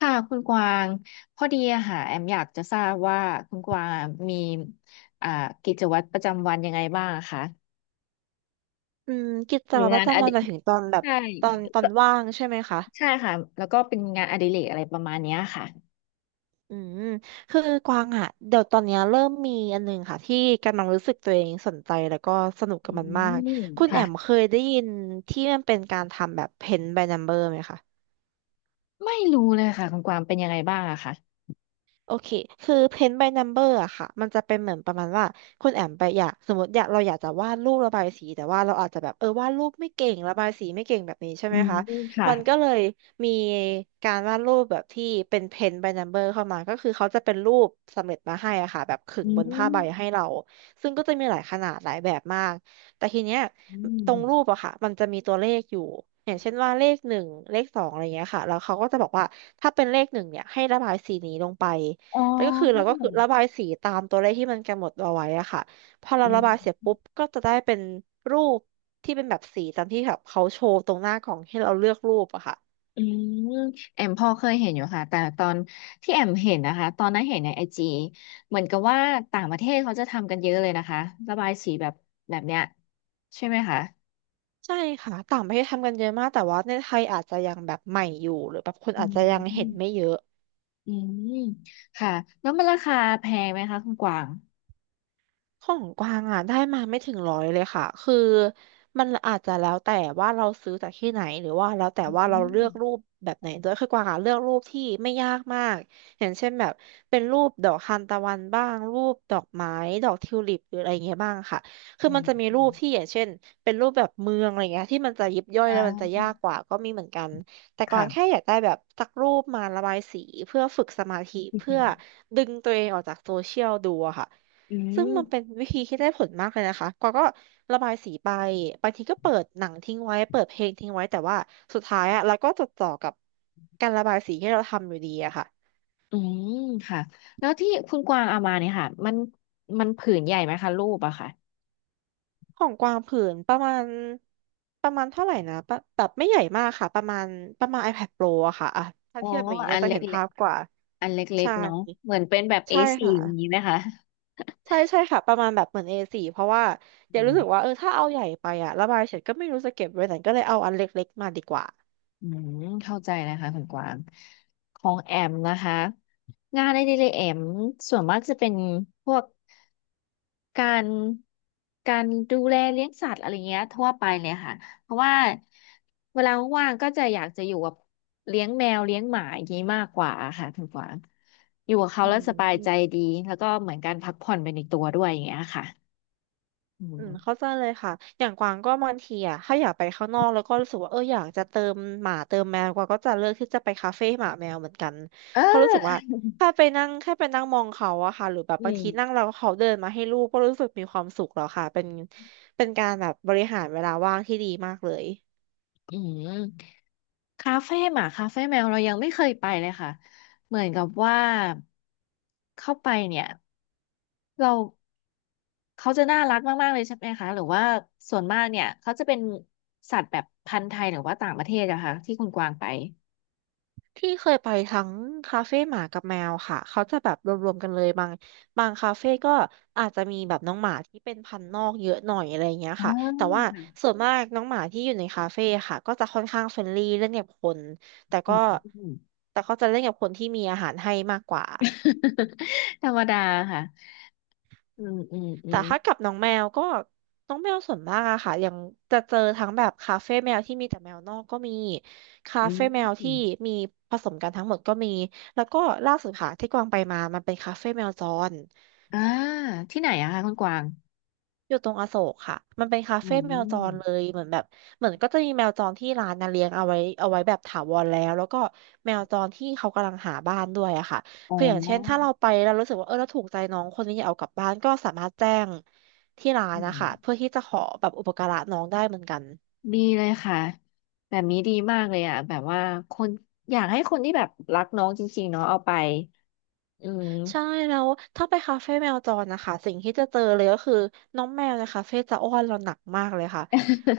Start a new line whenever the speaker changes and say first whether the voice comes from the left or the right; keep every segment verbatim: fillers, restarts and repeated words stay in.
left: ค่ะคุณกวางพอดีอะค่ะแอมอยากจะทราบว่าคุณกวางมีอ่ากิจวัตรประจำวันยังไงบ้างอะคะ
right: อืมกิจ
left: มี
right: วัตรป
left: งา
right: ระ
left: นอ
right: จำวัน
left: ดิ
right: หมายถึงตอนแบบ
left: ใช่
right: ตอนตอน
left: ก็
right: ว่างใช่ไหมคะ
left: ใช่ค่ะแล้วก็เป็นงานอดิเรกอะไรประมาณเนี้ยค่ะ
right: อืมคือกวางอะเดี๋ยวตอนเนี้ยเริ่มมีอันหนึงค่ะที่กำลังรู้สึกตัวเองสนใจแล้วก็สนุก
left: อื
right: กับมันมาก
left: ม
right: คุณแอ
left: ค่ะ
right: มเคยได้ยินที่มันเป็นการทำแบบ Paint by Number ไหมคะ
left: ไม่รู้เลยค่ะคุณกวางเป็นยังไงบ้างอะคะ
right: โอเคคือ paint by number อะค่ะมันจะเป็นเหมือนประมาณว่าคุณแอมไปอยากสมมติอยากเราอยากจะวาดรูประบายสีแต่ว่าเราอาจจะแบบเออวาดรูปไม่เก่งระบายสีไม่เก่งแบบนี้ใช่
left: อื
right: ไหม
left: ม
right: คะ
left: ค่ะ
right: มันก็เลยมีการวาดรูปแบบที่เป็น paint by number เข้ามาก็คือเขาจะเป็นรูปสำเร็จมาให้อะค่ะแบบขึ
left: อื
right: งบนผ้า
left: ม
right: ใบให้เราซึ่งก็จะมีหลายขนาดหลายแบบมากแต่ทีเนี้ย
left: อืม
right: ตรงรูปอะค่ะมันจะมีตัวเลขอยู่อย่างเช่นว่าเลขหนึ่งเลขสองอะไรเงี้ยค่ะแล้วเขาก็จะบอกว่าถ้าเป็นเลขหนึ่งเนี่ยให้ระบายสีนี้ลงไป
left: อ๋
right: แล้วก็คือเรา
left: อ
right: ก็คือระบายสีตามตัวเลขที่มันกำหนดเอาไว้อะค่ะพอเราระบายเสร็จปุ๊บก็จะได้เป็นรูปที่เป็นแบบสีตามที่แบบเขาโชว์ตรงหน้ากล่องให้เราเลือกรูปอะค่ะ
left: อืมแอมพอเคยเห็นอยู่ค่ะแต่ตอนที่แอมเห็นนะคะตอนนั้นเห็นในไอจีเหมือนกับว่าต่างประเทศเขาจะทำกันเยอะเลยนะคะระบายสีแบบแบบเนี้ยใช่ไหมคะ
right: ใช่ค่ะต่างประเทศทำกันเยอะมากแต่ว่าในไทยอาจจะยังแบบใหม่อยู่หรือแบบคน
left: อื
right: อาจจะยังเห็นไม่
left: ม
right: เยอะ
left: อืมค่ะแล้วมันราคาแพงไหมคะคุณกวาง
right: ของกวางอ่ะได้มาไม่ถึงร้อยเลยค่ะคือมันอาจจะแล้วแต่ว่าเราซื้อจากที่ไหนหรือว่าแล้วแต่
left: อื
right: ว่าเรา
left: ม
right: เลือกรูปแบบไหนด้วยคือกวางอ่ะเลือกรูปที่ไม่ยากมากอย่างเช่นแบบเป็นรูปดอกทานตะวันบ้างรูปดอกไม้ดอกทิวลิปหรืออะไรเงี้ยบ้างค่ะคือ
left: อื
right: มันจะมี
left: ม
right: รูปที่อย่างเช่นเป็นรูปแบบเมืองอะไรเงี้ยที่มันจะยิบย่อย
left: อ่
right: แล้วมันจะยาก
left: า
right: กว่าก็มีเหมือนกันแต่กวางแค่
left: ค่ะ
right: อยากได้แบบสักรูปมาระบายสีเพื่อฝึกสมาธิ
left: อื
right: เพื่อ
left: ม
right: ดึงตัวเองออกจากโซเชียลดูอะค่ะ
left: อื
right: ซึ่งมันเป็น
left: ม
right: วิธีที่ได้ผลมากเลยนะคะกวางก็ระบายสีไปบางทีก็เปิดหนังทิ้งไว้เปิดเพลงทิ้งไว้แต่ว่าสุดท้ายอะเราก็จดจ่อกับการระบายสีที่เราทำอยู่ดีอะค่ะ
left: อืมค่ะแล้วที่คุณกวางเอามาเนี่ยค่ะมันมันผืนใหญ่ไหมคะรูปอะค่ะ
right: ของกวางผืนประมาณประมาณเท่าไหร่นะปะแบบไม่ใหญ่มากค่ะประมาณประมาณ iPad Pro อะค่ะอะถ้า
left: อ๋อ
right: เทียบแบบนี้
left: อั
right: เรา
left: น
right: จะ
left: เล
right: เห็น
left: ็ก
right: ภาพกว่า
left: ๆ อันเล็ก
right: ใช่
left: ๆเนาะเหมือนเป็นแบบ
right: ใช่
left: เอ สี่ อสี่
right: ค่ะ
left: อย่างนี้นะคะ
right: ใช่ใช่ค่ะประมาณแบบเหมือน เอ สี่ เพราะว่าเดี๋
left: อื
right: ยวรู้สึกว่า
left: ม
right: เออถ้าเอาใหญ่ไปอะระบายเสร็จก็ไม่รู้จะเก็บไว้ไหนก็เลยเอาอันเล็กๆมาดีกว่า
left: อืมเข้าใจนะคะคุณกวางของแอมนะคะงานในดีเลยแอมส่วนมากจะเป็นพวกการการดูแลเลี้ยงสัตว์อะไรเงี้ยทั่วไปเลยค่ะเพราะว่าเวลาว่างๆก็จะอยากจะอยู่กับเลี้ยงแมวเลี้ยงหมาอย่างนี้มากกว่าค่ะคุณกวางอยู่กับเขา
right: อื
left: แล้วสบายใจ
right: ม
left: ดีแล้วก็เหมือนการพักผ่อนไปในตัวด้วยอย่างเงี้ยค่ะอื
right: อืมเข้า
left: ม
right: ใจเลยค่ะอย่างกวางก็บางทีอ่ะถ้าอยากไปข้างนอกแล้วก็รู้สึกว่าเอออยากจะเติมหมาเติมแมวกวางก็จะเลือกที่จะไปคาเฟ่หมาแมวเหมือนกัน
left: เอ
right: เพราะรู้สึกว่า
left: อ
right: ถ้าไปนั่งแค่ไปนั่งมองเขาอะค่ะหรือแบบ
left: อื
right: บาง
left: ม
right: ทีนั่งแล้วเขาเดินมาให้ลูกก็รู้สึกมีความสุขแล้วค่ะเป็นเป็นการแบบบริหารเวลาว่างที่ดีมากเลย
left: อืม คาเฟ่หมาคาเฟ่แมวเรายังไม่เคยไปเลยค่ะเหมือนกับว่าเข้าไปเนี่ยเราเขาจะน่ารักมากๆเลยใช่ไหมคะหรือว่าส่วนมากเนี่ยเขาจะเป็นสัตว์แบบพันธุ์ไทยหรือว่าต่างประเทศอะคะที่คุณกวางไป
right: ที่เคยไปทั้งคาเฟ่หมากับแมวค่ะเขาจะแบบรวมๆกันเลยบางบางคาเฟ่ก็อาจจะมีแบบน้องหมาที่เป็นพันธุ์นอกเยอะหน่อยอะไรเงี้ย
left: อ่า
right: ค่ะ แต่ว่าส่วนมากน้องหมาที่อยู่ในคาเฟ่ค่ะก็จะค่อนข้างเฟรนลี่เล่นกับคนแต่
left: อื
right: ก็
left: ม อืม
right: แต่เขาจะเล่นกับคนที่มีอาหารให้มากกว่า
left: ธรรมดาค่ะอืมอืมอื
right: แต่
left: ม
right: ถ้ากับน้องแมวก็น้องแมวส่วนมากอะค่ะยังจะเจอทั้งแบบคาเฟ่แมวที่มีแต่แมวนอกก็มีคา
left: อื
right: เฟ่แมวที่
left: ม
right: มีผสมกันทั้งหมดก็มีแล้วก็ล่าสุดค่ะที่กวางไปมามันเป็นคาเฟ่แมวจร
left: อ่าที่ไหนอะคะคุณกวาง
right: อยู่ตรงอโศกค่ะ มันเป็นคา
left: อื
right: เฟ่แมวจรเล
left: ม
right: ย เหมือนแบบเหมือนก็จะมีแมวจรที่ร้านนะเลี้ยงเอาไว้เอาไว้แบบถาวรแล้วแล้วก็แมวจรที่เขากำลังหาบ้านด้วยอะค่ะ
left: อ๋
right: คืออย่างเช่นถ้า
left: อ
right: เราไปเรารู้สึกว่าเออเราถูกใจน้องคนนี้อยากเอากลับบ้านก็สามารถแจ้งที่ร้า
left: อื
right: นนะ
left: ม
right: คะเพื่อที่จะขอแบบอุปการะน้องได้เหมือนกัน
left: ดีเลยค่ะแบบนี้ดีมากเลยอ่ะแบบว่าคนอยากให้คนที่แบบรักน้องจริงๆเนาะเอาไปอืม
right: ใช่แล้วถ้าไปคาเฟ่แมวจรนะคะสิ่งที่จะเจอเลยก็คือน้องแมวในคาเฟ่จะอ้อนเราหนักมากเลยค่ะ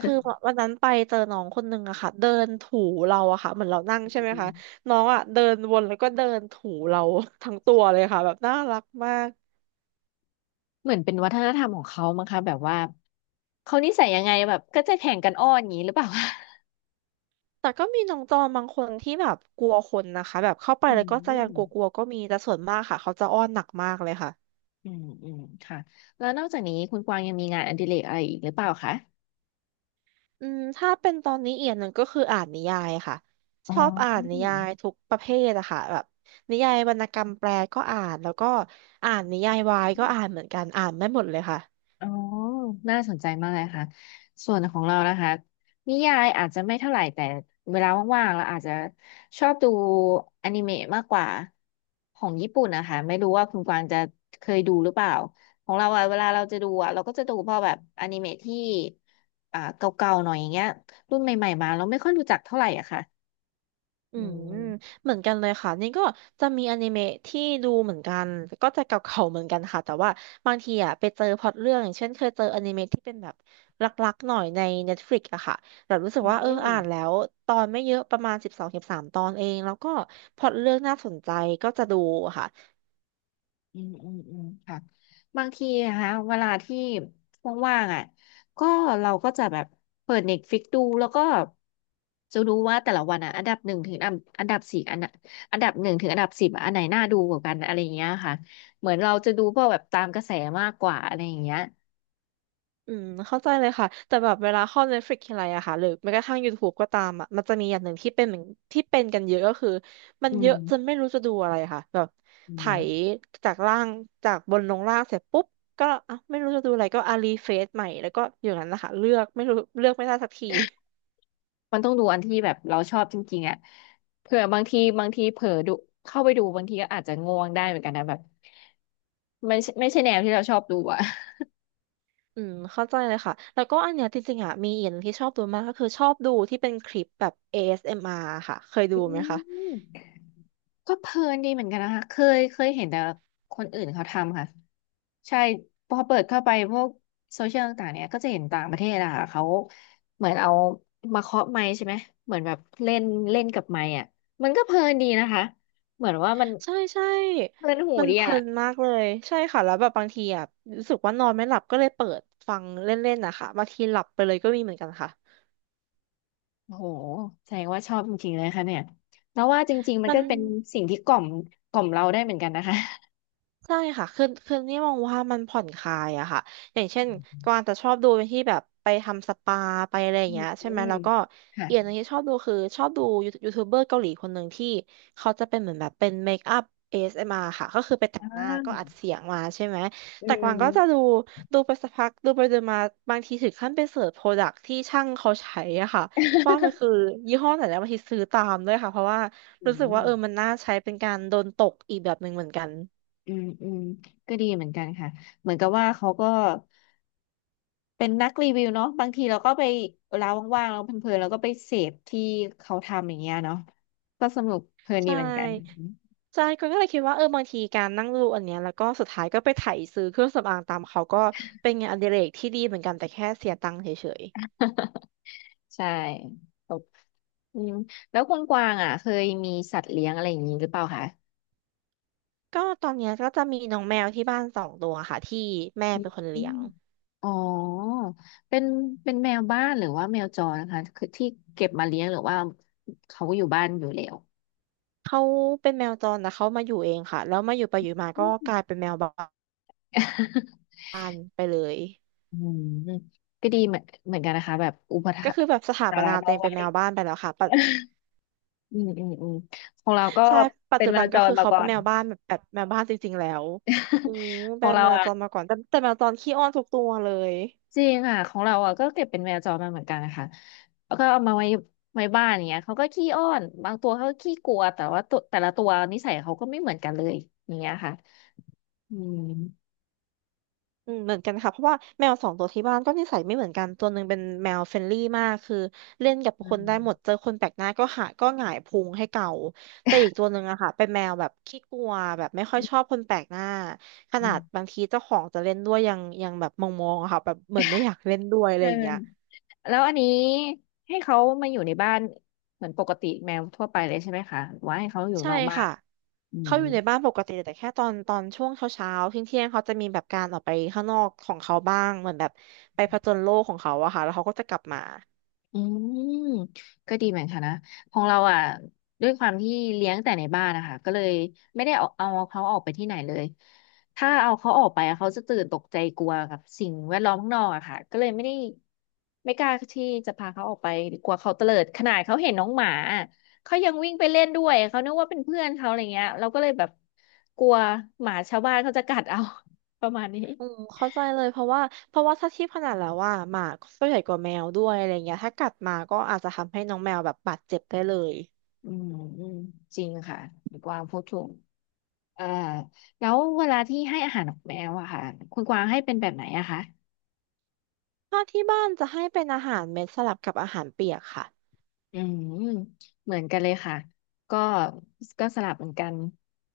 right: คือ วันนั้นไปเจอน้องคนนึงอะค่ะเดินถูเราอะค่ะเหมือนเรานั่งใช่ไหม
left: อื
right: คะ
left: ม
right: น้องอะเดินวนแล้วก็เดินถูเรา ทั้งตัวเลยค่ะแบบน่ารักมาก
left: เหมือนเป็นวัฒนธรรมของเขามั้งคะแบบว่าเขานิสัยยังไงแบบก็จะแข่งกันอ้อนอย่างนี้หรือเปล่า
right: แต่ก็มีน้องจอมบางคนที่แบบกลัวคนนะคะแบบเข้าไป
left: อื
right: แล้วก็จะยังก
left: ม
right: ลัวๆก็มีแต่ส่วนมากค่ะเขาจะอ้อนหนักมากเลยค่ะ
left: อืมอืมค่ะแล้วนอกจากนี้คุณกวางยังมีงานอดิเรกอะไรอีกหรือเปล่าคะ
right: อืมถ้าเป็นตอนนี้เอียนหนึ่งก็คืออ่านนิยายค่ะ
left: อ๋
right: ชอบอ่านนิ
left: อ
right: ยายทุกประเภทอะค่ะแบบนิยายวรรณกรรมแปลก็อ่านแล้วก็อ่านนิยายวายก็อ่านเหมือนกันอ่านได้หมดเลยค่ะ
left: อ๋อน่าสนใจมากเลยค่ะส่วนของเรานะคะนิยายอาจจะไม่เท่าไหร่แต่เวลาว่างๆเราอาจจะชอบดูอนิเมะมากกว่าของญี่ปุ่นนะคะไม่รู้ว่าคุณกวางจะเคยดูหรือเปล่าของเราอะเวลาเราจะดูอะเราก็จะดูพอแบบอนิเมะที่อ่าเก่าๆหน่อยอย่างเงี้ยรุ่นใหม่ๆมาเราไม่ค่อยรู้จักเท่าไหร่อะค่ะ
right: อื
left: อื
right: ม
left: ม
right: เหมือนกันเลยค่ะนี่ก็จะมีอนิเมะที่ดูเหมือนกันก็จะเก่าๆเหมือนกันค่ะแต่ว่าบางทีอ่ะไปเจอพล็อตเรื่องอย่างเช่นเคยเจออนิเมะที่เป็นแบบรักๆหน่อยใน Netflix อะค่ะแบบรู้สึ
left: อื
right: กว่าเอออ่า
left: ม
right: นแล้วตอนไม่เยอะประมาณสิบสองสิบสามตอนเองแล้วก็พล็อตเรื่องน่าสนใจก็จะดูค่ะ
left: อืมอืมอืมค่ะบางทีนะคะเวลาที่ว่างๆอ่ะก็เราก็จะแบบเปิดเน็ตฟลิกดูแล้วก็จะดูว่าแต่ละวันอ่ะอันดับหนึ่งถึงอันอันดับสี่อันน่ะอันดับหนึ่งถึงอันดับสิบอันไหนน่าดูกว่ากันอะไรอย่างเงี้ยค่ะเหมือนเราจะดูพวกแบบตามกระแสมากกว่าอะไรอย่างเงี้ย
right: อืมเข้าใจเลยค่ะแต่แบบเวลาเข้า Netflix ทีไรอะค่ะหรือแม้กระทั่ง YouTube ก็ตามอะมันจะมีอย่างหนึ่งที่เป็นเหมือนที่เป็นกันเยอะก็คือมัน
left: อื
right: เย
left: ม
right: อะจนไม่รู้จะดูอะไรค่ะแบบ
left: อื
right: ไถ
left: ม
right: จากล่างจากบนลงล่างเสร็จปุ๊บก็อ่ะไม่รู้จะดูอะไรก็อารีเฟซใหม่แล้วก็อย่างนั้นนะคะเลือกไม่รู้เลือกไม่ได้สักที
left: มันต้องดูอันที่แบบเราชอบจริงๆอ่ะเผื่อบางทีบางทีเผลอดูเข้าไปดูบางทีก็อาจจะง่วงได้เหมือนกันนะแบบไม่ใช่ไม่ใช่แนวที่เราชอบดูอ่ะ
right: อืมเข้าใจเลยค่ะแล้วก็อันเนี้ยจริงๆอะมีอีกอย่างนงที่ชอบดูมากก็คือชอบดูที่เป็นคลิปแบบ เอ เอส เอ็ม อาร์ ค่ะเคยดู
left: อื
right: ไหมคะ
left: มก็เพลินดีเหมือนกันนะคะเคยเคยเห็นแต่คนอื่นเขาทำค่ะใช่พอเปิดเข้าไปพวกโซเชียลต่างๆเนี่ยก็จะเห็นต่างประเทศอะค่ะเขาเหมือนเอามาเคาะไมค์ใช่ไหมเหมือนแบบเล่นเล่นกับไมค์อะมันก็เพลินดีนะคะเหมือนว่ามัน
right: ใช่ใช่
left: เพลินหู
right: มัน
left: ดี
right: เพ
left: อะ
right: ลินมากเลยใช่ค่ะแล้วแบบบางทีอ่ะรู้สึกว่านอนไม่หลับก็เลยเปิดฟังเล่นๆนะคะบางทีหลับไปเลยก็มีเหมือนกันค่ะ
left: โอ้โหแสดงว่าชอบจริงๆเลยค่ะเนี่ยแล้วว่าจริงๆมัน
right: มั
left: ก็
right: น
left: เป็นสิ่งที่กล่อมกล่อมเราได้เหมือนกันนะคะ
right: ใช่ค่ะคือคือนี่มองว่ามันผ่อนคลายอะค่ะอย่างเช่นกวางจะชอบดูเป็นที่แบบไปทำสปาไปอะไรอ
left: อื
right: ย่างเงี้ยใช่ไหม
left: ม
right: แล้วก็
left: ค่ะ
right: อีกอย่างหนึงที่ชอบดูคือชอบดูยูทูบเบอร์เกาหลีคนหนึ่งที่เขาจะเป็นเหมือนแบบเป็นเมคอัพ แต่
left: อื
right: งหน้าก็อัด
left: ม
right: เสียงมาใช่ไหม
left: อื
right: แต่กวา
left: ม
right: งก็จะดู ดูไปสักพัก ดูไปดูมาบางทีถึงขั้นไปเสิร์ชโปรดักที่ช่างเขาใช้อะค่ะว่ามันคือยี่ห้อไหนแล้วบางทีซื้อตามด้วยค่ะเพราะว่า
left: อื
right: รู้สึกว่า
left: ม
right: เออมันน่าใช้เป็นการโดนตกอีกแบบหนึ่งเหมือนกัน
left: อืมอืมก็ดีเหมือนกันค่ะเหมือนกับว่าเขาก็เป็นนักรีวิวเนาะบางทีเราก็ไปเวลาว่างๆเราเพลินๆเราก็ไปเสพที่เขาทำอย่างเงี้ยเนาะก็สนุกเพลินดี
right: ใช่
left: เหมือนกัน
right: ใช่ก็ก็เลยคิดว่าเออ บางทีการนั่งดูอันเนี้ยแล้วก็สุดท้ายก็ไปไถซื้อเครื่องสำอางตามเขาก็เป็นงานอดิเรกที่ดีเหมือนกันแต่แค่เสียตังค์เฉย
left: ใช่ตบอืมแล้วคุณกวางอ่ะเคยมีสัตว์เลี้ยงอะไรอย่างนี้หรือเปล่าคะ
right: ๆก็ตอนเนี้ยก็จะมีน้องแมวที่บ้านสองตัวค่ะที่แม่เป็นคน
left: อื
right: เลี้ย
left: ม
right: ง
left: อ๋อเป็นเป็นแมวบ้านหรือว่าแมวจรนะคะคือที่เก็บมาเลี้ยงหรือว่าเขาอยู่บ้านอยู่แล้ว
right: เขาเป็นแมวจรแต่เขามาอยู่เองค่ะแล้วมาอยู่ไปอยู่มา
left: อื
right: ก็
left: ม
right: กลายเป็นแมวบ ้านไปเลย
left: อืมก็ดีเหมือนเหมือนกันนะคะแบบอุปถั
right: ก็
left: มภ์
right: คือแบบสถา
left: สา
right: ป
left: ระ
right: นาตั
left: น้
right: ว
left: อ
right: เอ
left: ง
right: งเป็
left: ไว้
right: นแมวบ้านไปแล้วค่ะปัจ
left: อืมอืมอืมของเราก็
right: ใช่ปัจ
left: เป็น
right: จุ
left: แม
right: บัน
left: วจ
right: ก็
left: ร
right: คือ
left: มา
right: เขา
left: ก่อ
right: เป็น
left: น
right: แมวบ้านแบบแบบแมวบ้านจริงๆแล้วอ้
left: ข
right: เป็
left: อ
right: น
left: งเรา
right: แมว
left: อ่ะ
right: จรมาก่อนแต่แต่แมวจรขี้อ้อนทุกตัวเลย
left: จริงค่ะของเราอ่ะก็เก็บเป็นแมวจรมาเหมือนกันนะคะแล้วก็เอามาไว้ไว้บ้านอย่างเงี้ยเขาก็ขี้อ้อนบางตัวเขาก็ขี้กลัวแต่ว่าตัวแต่ละตัวนิสัยเขาก็ไม่เหมือนกันเลยอย่างเงี้ยค่ะอืม
right: อืมเหมือนกันค่ะเพราะว่าแมวสองตัวที่บ้านก็นิสัยไม่เหมือนกันตัวหนึ่งเป็นแมวเฟรนลี่มากคือเล่นกับ
left: อื
right: คนได้
left: ม
right: หมดเจอคนแปลกหน้าก็หาก็หงายพุงให้เก่าแต่อีกตัวหนึ่งอะค่ะเป็นแมวแบบขี้กลัวแบบไม่ค่อยชอบคนแปลกหน้าข
left: อื
right: นาดบา
left: ม
right: งทีเจ้าของจะเล่นด้วยยังยังแบบมองๆอะค่ะแบบเหมือนไม่อยากเล่นด้วยอะ
left: เ
right: ไรอย่างเงี้ย
left: ออแล้วอันนี้ให้เขามาอยู่ในบ้านเหมือนปกติแมวทั่วไปเลยใใช่ไหมคะหรือว่าให้เขาอยู่
right: ใช่
left: นอกบ้าน
right: ค่ะ
left: อืม
right: เขาอยู่ในบ้านปกติแต่แค่ตอนตอนช่วงเช้าเช้าเที่ยงเที่ยงๆเขาจะมีแบบการออกไปข้างนอกของเขาบ้างเหมือนแบบไปผจญโลกของเขาอะค่ะแล้วเขาก็จะกลับมา
left: อืมก็ดีเหมือนกันนะของเราอ่ะด้วยความที่เลี้ยงแต่ในบ้านนะคะก็เลยไม่ได้เอาเอาเขาออกไปที่ไหนเลยถ้าเอาเขาออกไปอะเขาจะตื่นตกใจกลัวกับสิ่งแวดล้อมข้างนอกอะค่ะก็เลยไม่ได้ไม่กล้าที่จะพาเขาออกไปกลัวเขาเตลิดขนาดเขาเห็นน้องหมาอะเขายังวิ่งไปเล่นด้วยเขานึกว่าเป็นเพื่อนเขาอะไรเงี้ยเราก็เลยแบบกลัวหมาชาวบ้านเขาจะกัดเอา ประมาณนี้
right: อืมเข้าใจเลยเพราะว่าเพราะว่าถ้าเทียบขนาดแล้วว่าหมาก็ใหญ่กว่าแมวด้วยอะไรเงี้ยถ้ากัดมาก็อาจจะทำให้น้องแมวแบบบาดเจ็บได้เลย
left: อืมอืมจริงค่ะดีกวางพูดถูก เอ่อแล้วเวลาที่ให้อาหารนกแมวอะค่ะคุณกวางให้เป็นแบบไหนอะคะ
right: ถ้าที่บ้านจะให้เป็นอาหารเม็ดสลับกับอาหารเปียกค่ะ
left: อืมเหมือนกันเลยค่ะก็ก็สลับเหมือนกัน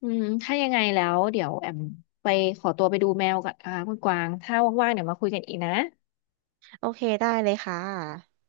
left: อืมถ้ายังไงแล้วเดี๋ยวแอมไปขอตัวไปดูแมวก่อนนะคะคุณกวางถ้าว่างๆเดี๋ยวมาคุยกันอีกนะ
right: โอเคได้เลยค่ะ